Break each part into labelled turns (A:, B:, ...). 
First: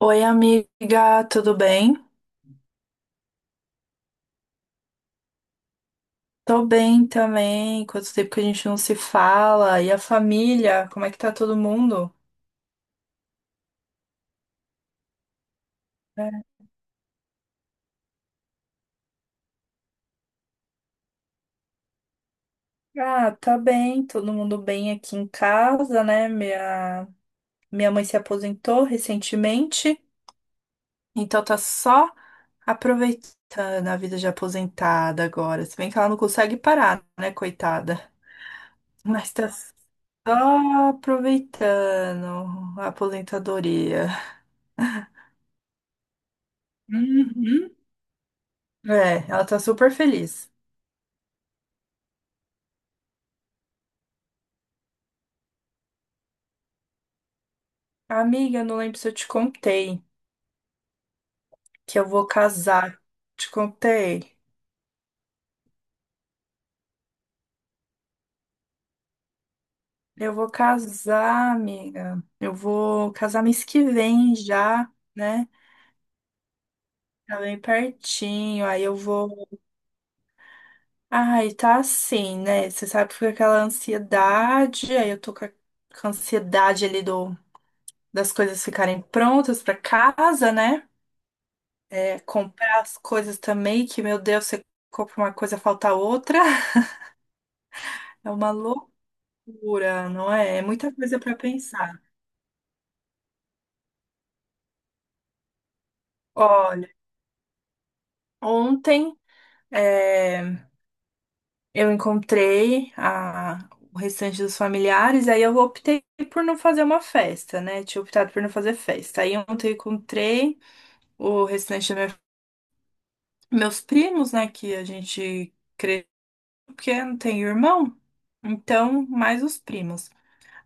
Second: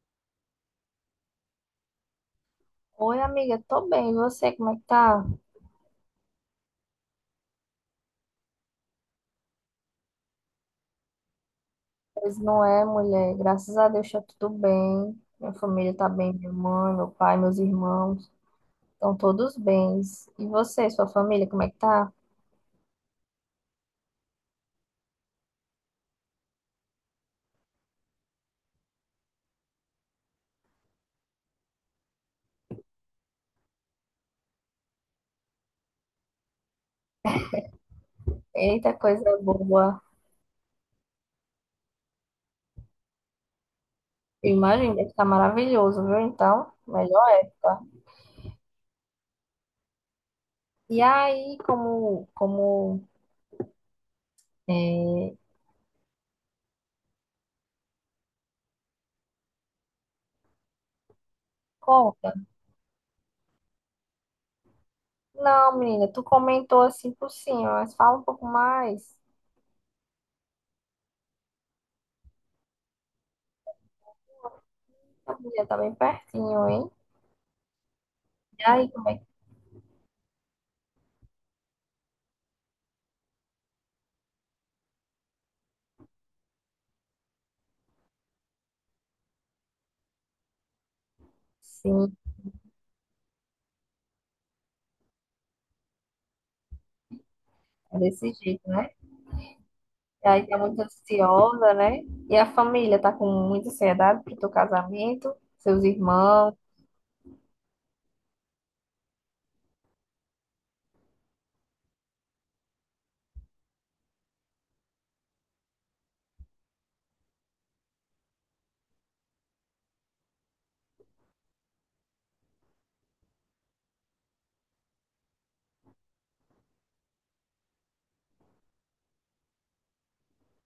A: Oi, amiga, tudo bem?
B: Oi, amiga, tô bem. E você, como é que tá?
A: Tô bem também. Quanto tempo que a gente não se fala? E a família? Como é que tá todo mundo?
B: Pois não é, mulher. Graças a Deus tá tudo bem. Minha família tá bem,
A: É.
B: minha mãe, meu pai, meus irmãos, estão todos bens. E você, sua família, como é que tá?
A: Ah, tá bem, todo mundo bem aqui em casa, né? Minha mãe se aposentou recentemente, então tá só aproveitando a vida de aposentada agora. Se bem que ela não consegue parar, né, coitada?
B: Eita,
A: Mas
B: coisa
A: tá
B: boa.
A: só aproveitando a aposentadoria.
B: Eu imagino, deve tá maravilhoso, viu? Então, melhor
A: Uhum.
B: época.
A: É, ela tá super feliz.
B: E aí, é,
A: Amiga, eu não lembro se eu te contei que eu vou
B: conta?
A: casar. Te contei?
B: Não, menina, tu comentou assim por cima, mas fala um pouco mais.
A: Eu vou casar, amiga. Eu vou casar mês que vem já,
B: Minha
A: né?
B: família tá bem pertinho, hein?
A: Tá bem
B: E
A: pertinho. Aí
B: aí,
A: eu
B: como é que... tá?
A: vou. Ai, tá assim, né? Você sabe que fica aquela ansiedade. Aí eu tô com a ansiedade ali do das coisas ficarem prontas pra casa, né?
B: Sim.
A: É, comprar as coisas também, que, meu Deus, você compra uma coisa, falta outra.
B: É desse
A: É uma
B: jeito, né?
A: loucura. Pura,
B: E
A: não
B: aí tá
A: é? É
B: muito
A: muita coisa para
B: ansiosa, né?
A: pensar.
B: E a família tá com muita ansiedade pro teu casamento, seus irmãos.
A: Olha, ontem eh, eu encontrei o restante dos familiares, aí eu optei por não fazer uma festa, né? Tinha optado por não fazer festa. Aí ontem eu encontrei o restante dos meus primos, né? Que a gente cresceu, porque não tem irmão, então mais os primos.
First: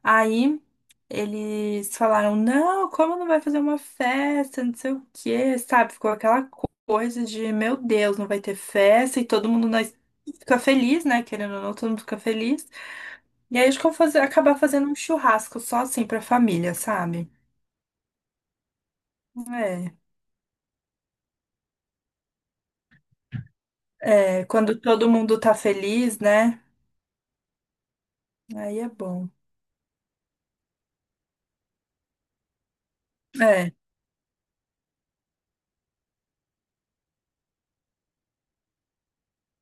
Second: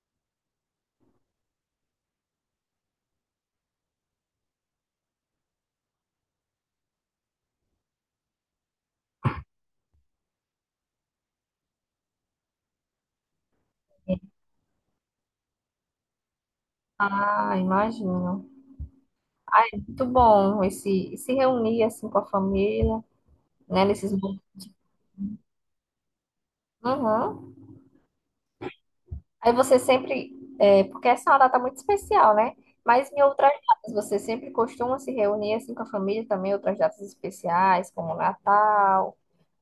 A: Aí eles falaram: não, como não vai fazer uma festa, não sei o quê, sabe? Ficou aquela coisa de: meu Deus, não vai ter festa e todo mundo nós fica feliz, né? Querendo ou não, todo mundo fica feliz. E aí a gente ficou acabar fazendo um churrasco só assim pra família, sabe?
B: Ah, imagino. Ah, é
A: É,
B: muito bom esse se reunir assim com a família, né? Nesses momentos.
A: é, quando todo mundo tá feliz, né?
B: Uhum.
A: Aí é bom.
B: Aí você sempre, é, porque essa é uma data muito especial, né? Mas em outras
A: É,
B: datas, você sempre costuma se reunir assim com a família também, outras datas especiais, como Natal,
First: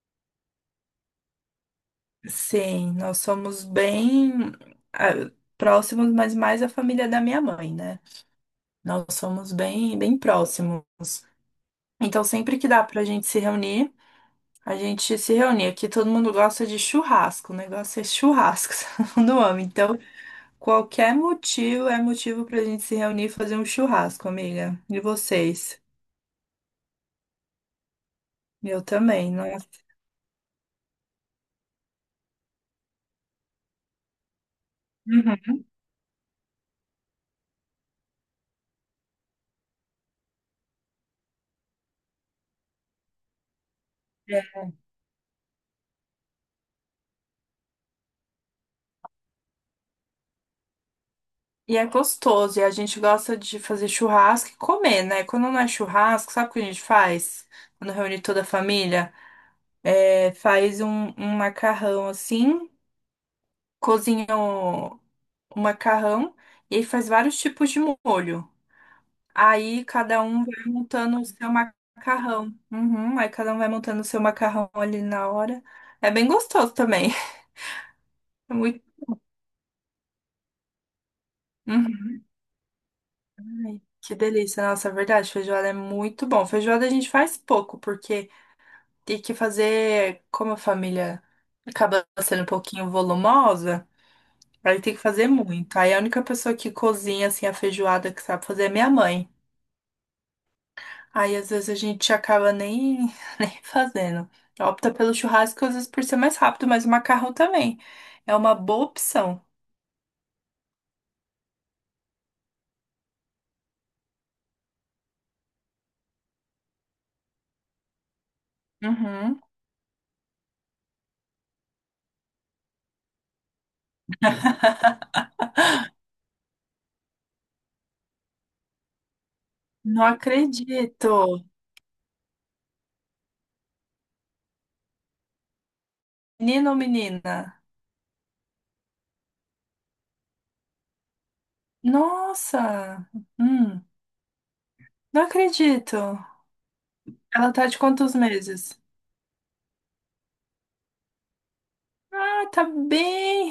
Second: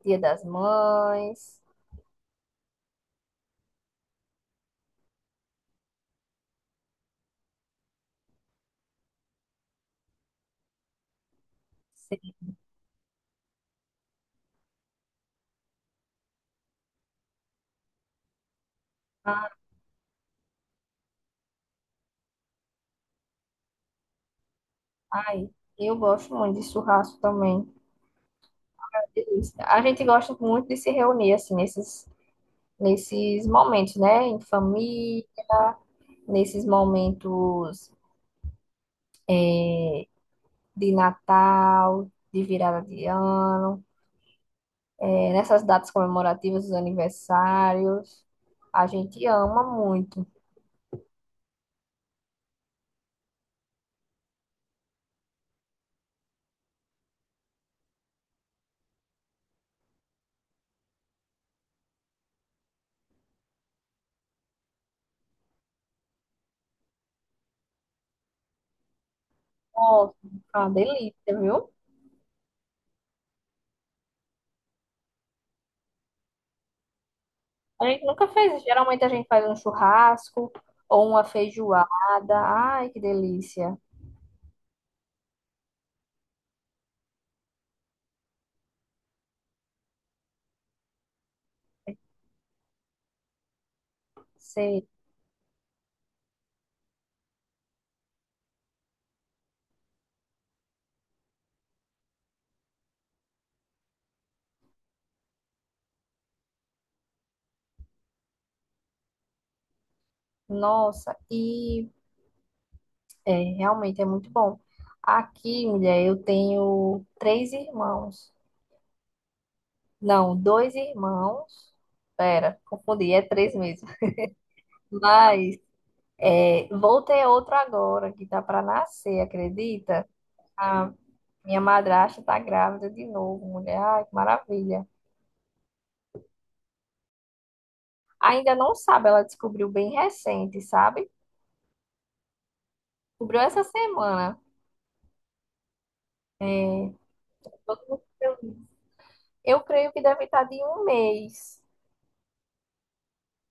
B: Dia das Mães.
A: sim, nós somos bem ah, próximos, mas mais a família da minha mãe, né? Nós somos bem próximos. Então, sempre que dá pra gente se reunir, a gente se reúne. Aqui todo mundo gosta de churrasco, o negócio é churrasco, todo mundo ama. Então, qualquer motivo é motivo pra gente se reunir e fazer um churrasco, amiga. E
B: Ai,
A: vocês?
B: eu gosto muito de churrasco também.
A: Eu
B: É
A: também, não é?
B: delícia. A gente gosta muito de se reunir assim nesses momentos, né? Em família,
A: Uhum.
B: nesses momentos é, de Natal, de virada de ano,
A: É.
B: é, nessas datas comemorativas, dos aniversários. A gente ama muito.
A: E é gostoso, e a gente gosta de fazer churrasco e comer, né? Quando não é churrasco, sabe o que a gente faz? Quando reúne toda a família? É, faz um macarrão assim. Cozinha o macarrão e aí faz vários tipos de molho. Aí
B: Nossa,
A: cada um
B: é
A: vai
B: uma
A: montando o
B: delícia,
A: seu
B: viu?
A: macarrão. Uhum, aí cada um vai montando o seu macarrão ali na hora. É bem gostoso também.
B: A gente nunca
A: É
B: fez.
A: muito...
B: Geralmente a gente faz um churrasco ou uma feijoada.
A: Uhum,
B: Ai, que delícia.
A: ai, que delícia, nossa, é verdade, feijoada é muito bom. Feijoada a gente faz pouco, porque tem que fazer, como a família acaba sendo um pouquinho volumosa, aí
B: Sei.
A: tem que fazer muito. Aí a única pessoa que cozinha assim a feijoada que sabe fazer é minha mãe. Aí às vezes a gente acaba nem, nem fazendo. Opta pelo churrasco, às vezes por ser mais rápido, mas o macarrão também. É uma boa opção.
B: Nossa, e É, realmente é muito bom. Aqui, mulher, eu tenho três irmãos.
A: Uhum.
B: Não, dois irmãos. Pera, confundi, é três mesmo. Mas é, vou ter outro agora, que tá para nascer,
A: Não
B: acredita? A
A: acredito.
B: minha madrasta tá grávida de novo, mulher. Ai, que maravilha.
A: Menino ou menina?
B: Ainda não sabe, ela descobriu bem recente, sabe?
A: Nossa!
B: Descobriu essa
A: Hum,
B: semana.
A: não acredito. Ela tá de
B: Todo mundo-
A: quantos meses?
B: Eu creio que deve estar de um mês.
A: Ah, tá bem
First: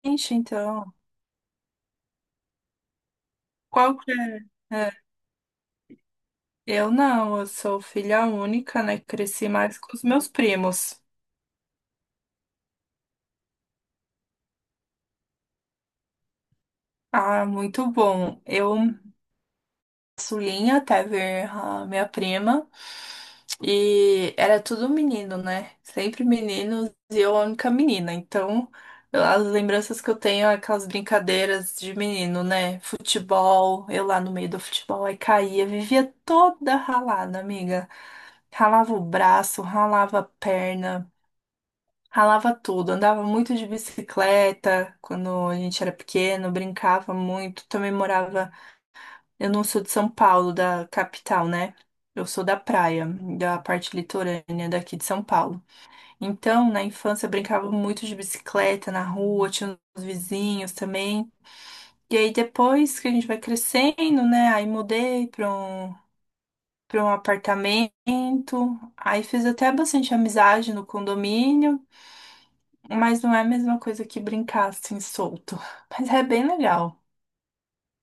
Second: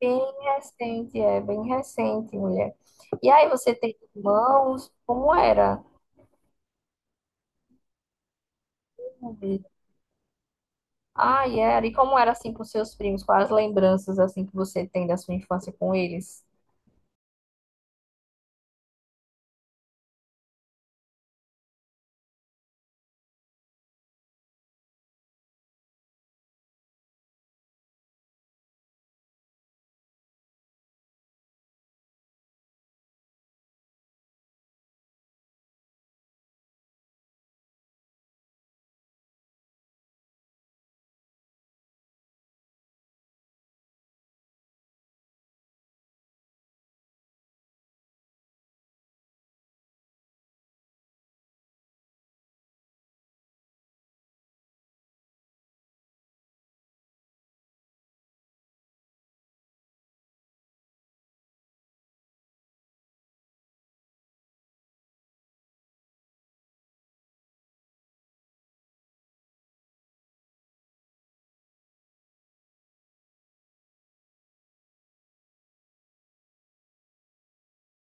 B: Bem
A: então.
B: recente, é bem recente, mulher. E aí, você tem
A: Qual que é?
B: irmãos?
A: É,
B: Como era?
A: eu não, eu sou filha única, né? Cresci mais com os meus primos.
B: Ai, era. E como era assim com seus primos? Quais as lembranças assim que você tem da sua infância com eles?
A: Ah, muito bom. Eu Sulinha até ver a minha prima. E era tudo menino, né? Sempre meninos e eu a única menina. Então, as lembranças que eu tenho é aquelas brincadeiras de menino, né? Futebol, eu lá no meio do futebol, aí caía, vivia toda ralada, amiga. Ralava o braço, ralava a perna, ralava tudo. Andava muito de bicicleta quando a gente era pequeno, brincava muito. Também morava eu não sou de São Paulo, da capital, né? Eu sou da praia, da parte litorânea daqui de São Paulo. Então, na infância, eu brincava muito de bicicleta na rua, tinha os vizinhos também. E aí, depois que a gente vai crescendo, né? Aí mudei para um apartamento. Aí fiz até bastante amizade no condomínio, mas não é a mesma coisa que brincar assim solto. Mas é bem legal.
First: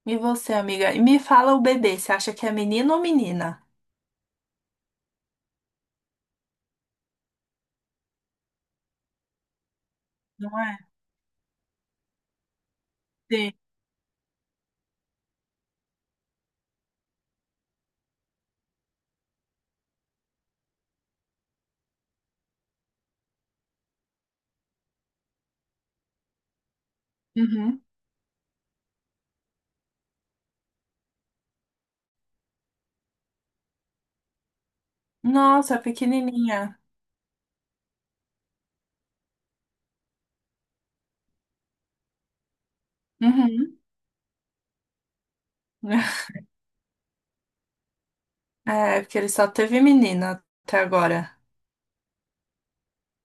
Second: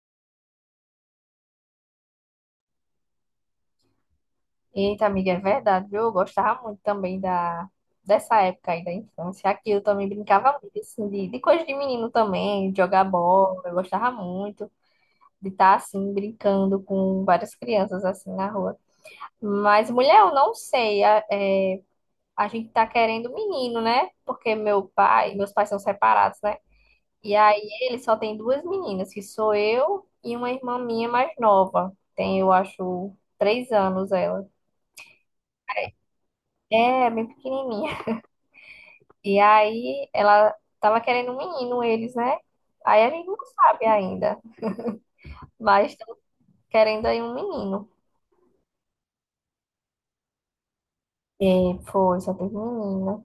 A: E você, amiga? E me fala o bebê, você acha que é menino ou menina?
B: Eita, amiga, é verdade, viu? Eu gostava muito também da dessa época aí da infância. Aqui eu também brincava
A: Não é?
B: muito assim, de coisa de menino também, de jogar
A: Sim.
B: bola. Eu gostava muito de estar assim brincando com várias crianças assim na rua. Mas mulher, eu não sei. É, a gente tá querendo menino, né? Porque meu pai, meus pais são separados, né? E aí
A: Uhum.
B: ele só tem duas meninas, que sou eu e uma irmã minha mais nova. Tem, eu acho, três anos ela.
A: Nossa, pequenininha.
B: É, bem pequenininha. E aí ela tava querendo um menino, eles, né? Aí a gente não
A: Uhum.
B: sabe ainda, mas estamos querendo aí um menino.
A: É, porque ele só teve menina até agora.
B: E foi, só teve menina.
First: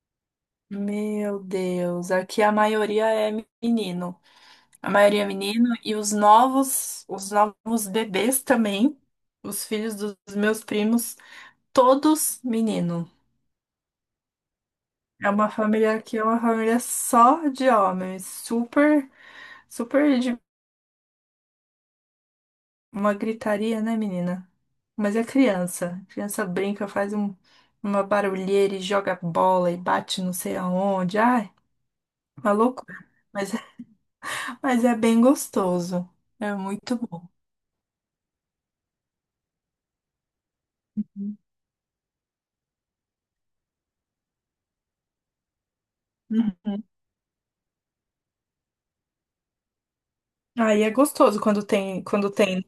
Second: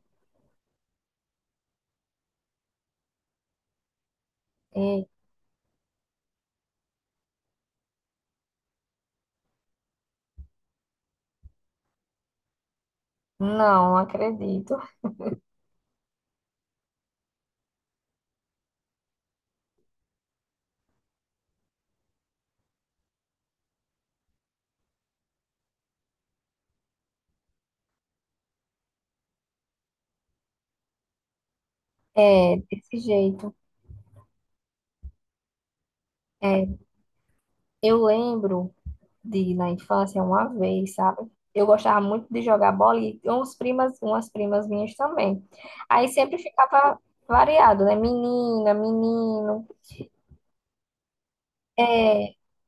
A: Meu Deus, aqui a maioria é menino. A
B: E
A: maioria é menino e os novos bebês também, os filhos dos meus primos, todos menino.
B: não acredito.
A: É uma família aqui, é uma família só de homens, super, uma gritaria, né, menina? Mas é criança. Criança brinca, uma barulheira e joga bola e bate não sei aonde. Ai, uma
B: É,
A: loucura.
B: desse
A: Mas,
B: jeito.
A: é, mas é bem gostoso. É
B: É,
A: muito bom.
B: eu lembro de na infância uma vez, sabe? Eu gostava muito de jogar bola e uns primas, umas primas minhas também. Aí sempre
A: Uhum.
B: ficava variado, né? Menina, menino.
A: Aí é gostoso quando tem, quando
B: É,
A: tem. né?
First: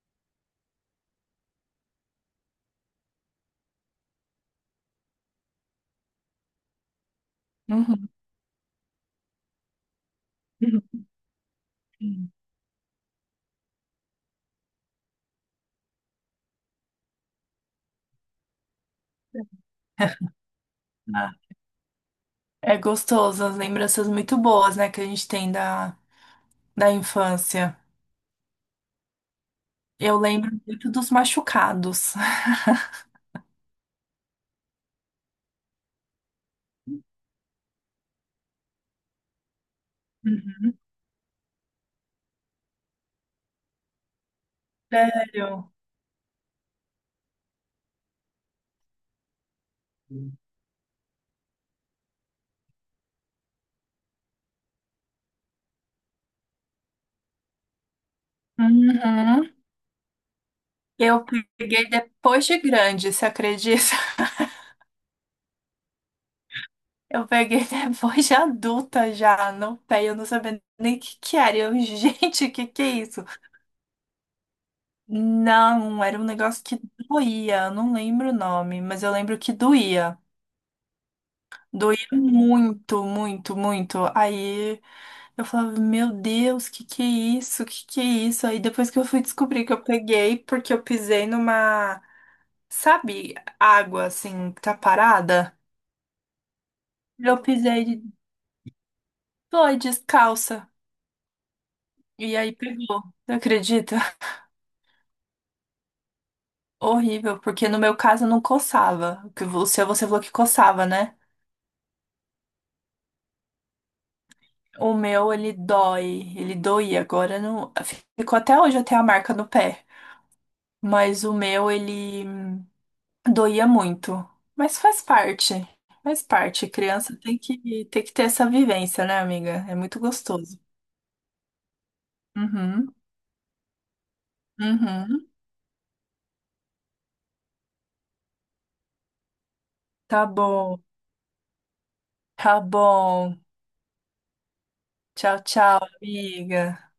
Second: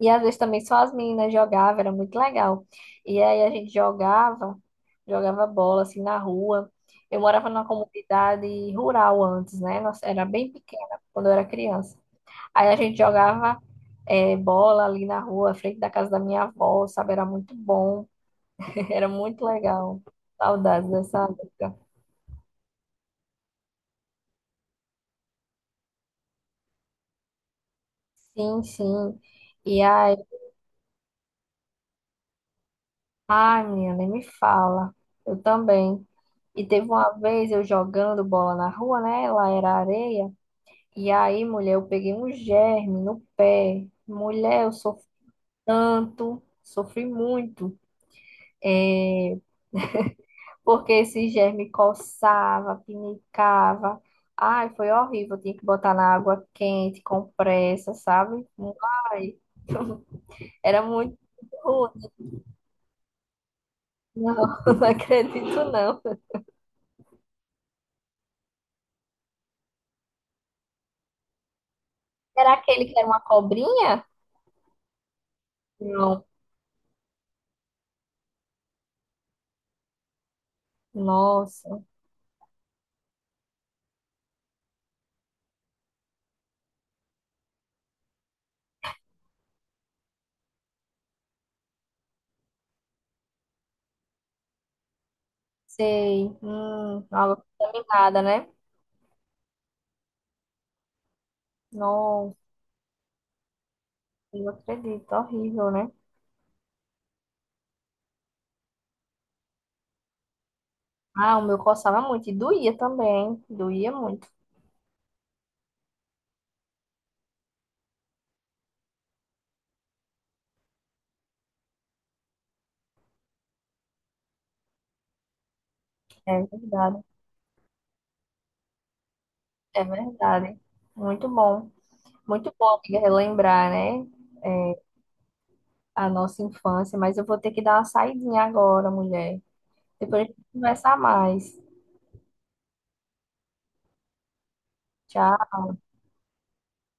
B: e às vezes também só as meninas jogavam, era muito legal. E aí a gente jogava, jogava bola assim na rua. Eu morava numa
A: Uhum.
B: comunidade rural antes, né? Nossa, era bem pequena quando eu era criança.
A: Uhum.
B: Aí a gente jogava é, bola ali na rua, à frente da casa da minha avó, sabe? Era muito bom. Era muito legal. Saudades dessa
A: Ah,
B: época.
A: é gostoso, as lembranças muito boas, né, que a gente tem da infância.
B: Sim, sim. E aí,
A: Eu lembro muito dos machucados.
B: ai, menina, nem me fala. Eu também. E teve uma vez eu jogando bola na rua, né? Lá era areia. E aí, mulher, eu peguei um germe no pé. Mulher, eu sofri
A: Sério?
B: tanto, sofri muito. É, porque esse germe coçava, pinicava. Ai, foi horrível. Eu tinha que botar na água quente, compressa, sabe? Ai.
A: Uhum.
B: Era muito
A: Eu peguei
B: rude.
A: depois de grande, você acredita?
B: Não, não acredito, não.
A: Eu peguei depois de adulta já, no pé, eu não sabia nem o que que era. Eu, gente,
B: Era
A: o que que
B: aquele
A: é
B: que era uma
A: isso?
B: cobrinha?
A: Não, era
B: Não.
A: um negócio que doía, eu não lembro o nome, mas eu lembro que doía.
B: Nossa,
A: Doía muito. Aí eu falava, meu Deus, que é isso? Que é isso? Aí depois que eu fui descobrir que eu peguei, porque eu pisei numa, sabe, água assim, que tá parada.
B: sei.
A: Eu
B: Água
A: pisei
B: contaminada, né?
A: foi descalça.
B: Nossa,
A: E aí pegou. Não acredita?
B: não acredito. Horrível, né?
A: Horrível, porque no meu caso não coçava. O seu você falou que coçava, né?
B: Ah, o meu coçava muito e doía também. Doía muito.
A: O meu, ele dói. Ele doía. Agora não. Ficou até hoje, eu tenho a marca no pé. Mas o meu, ele doía muito. Mas faz parte. Faz
B: É
A: parte.
B: verdade.
A: Criança tem tem que ter essa vivência, né, amiga? É
B: É
A: muito
B: verdade.
A: gostoso.
B: Muito bom. Muito bom,
A: Uhum.
B: amiga, relembrar, né? É,
A: Uhum.
B: a nossa infância. Mas eu vou ter que dar uma saidinha agora, mulher. Depois a
A: Tá
B: gente
A: bom.
B: conversa mais.
A: Tá bom. Tchau,
B: Tchau.
A: tchau, amiga.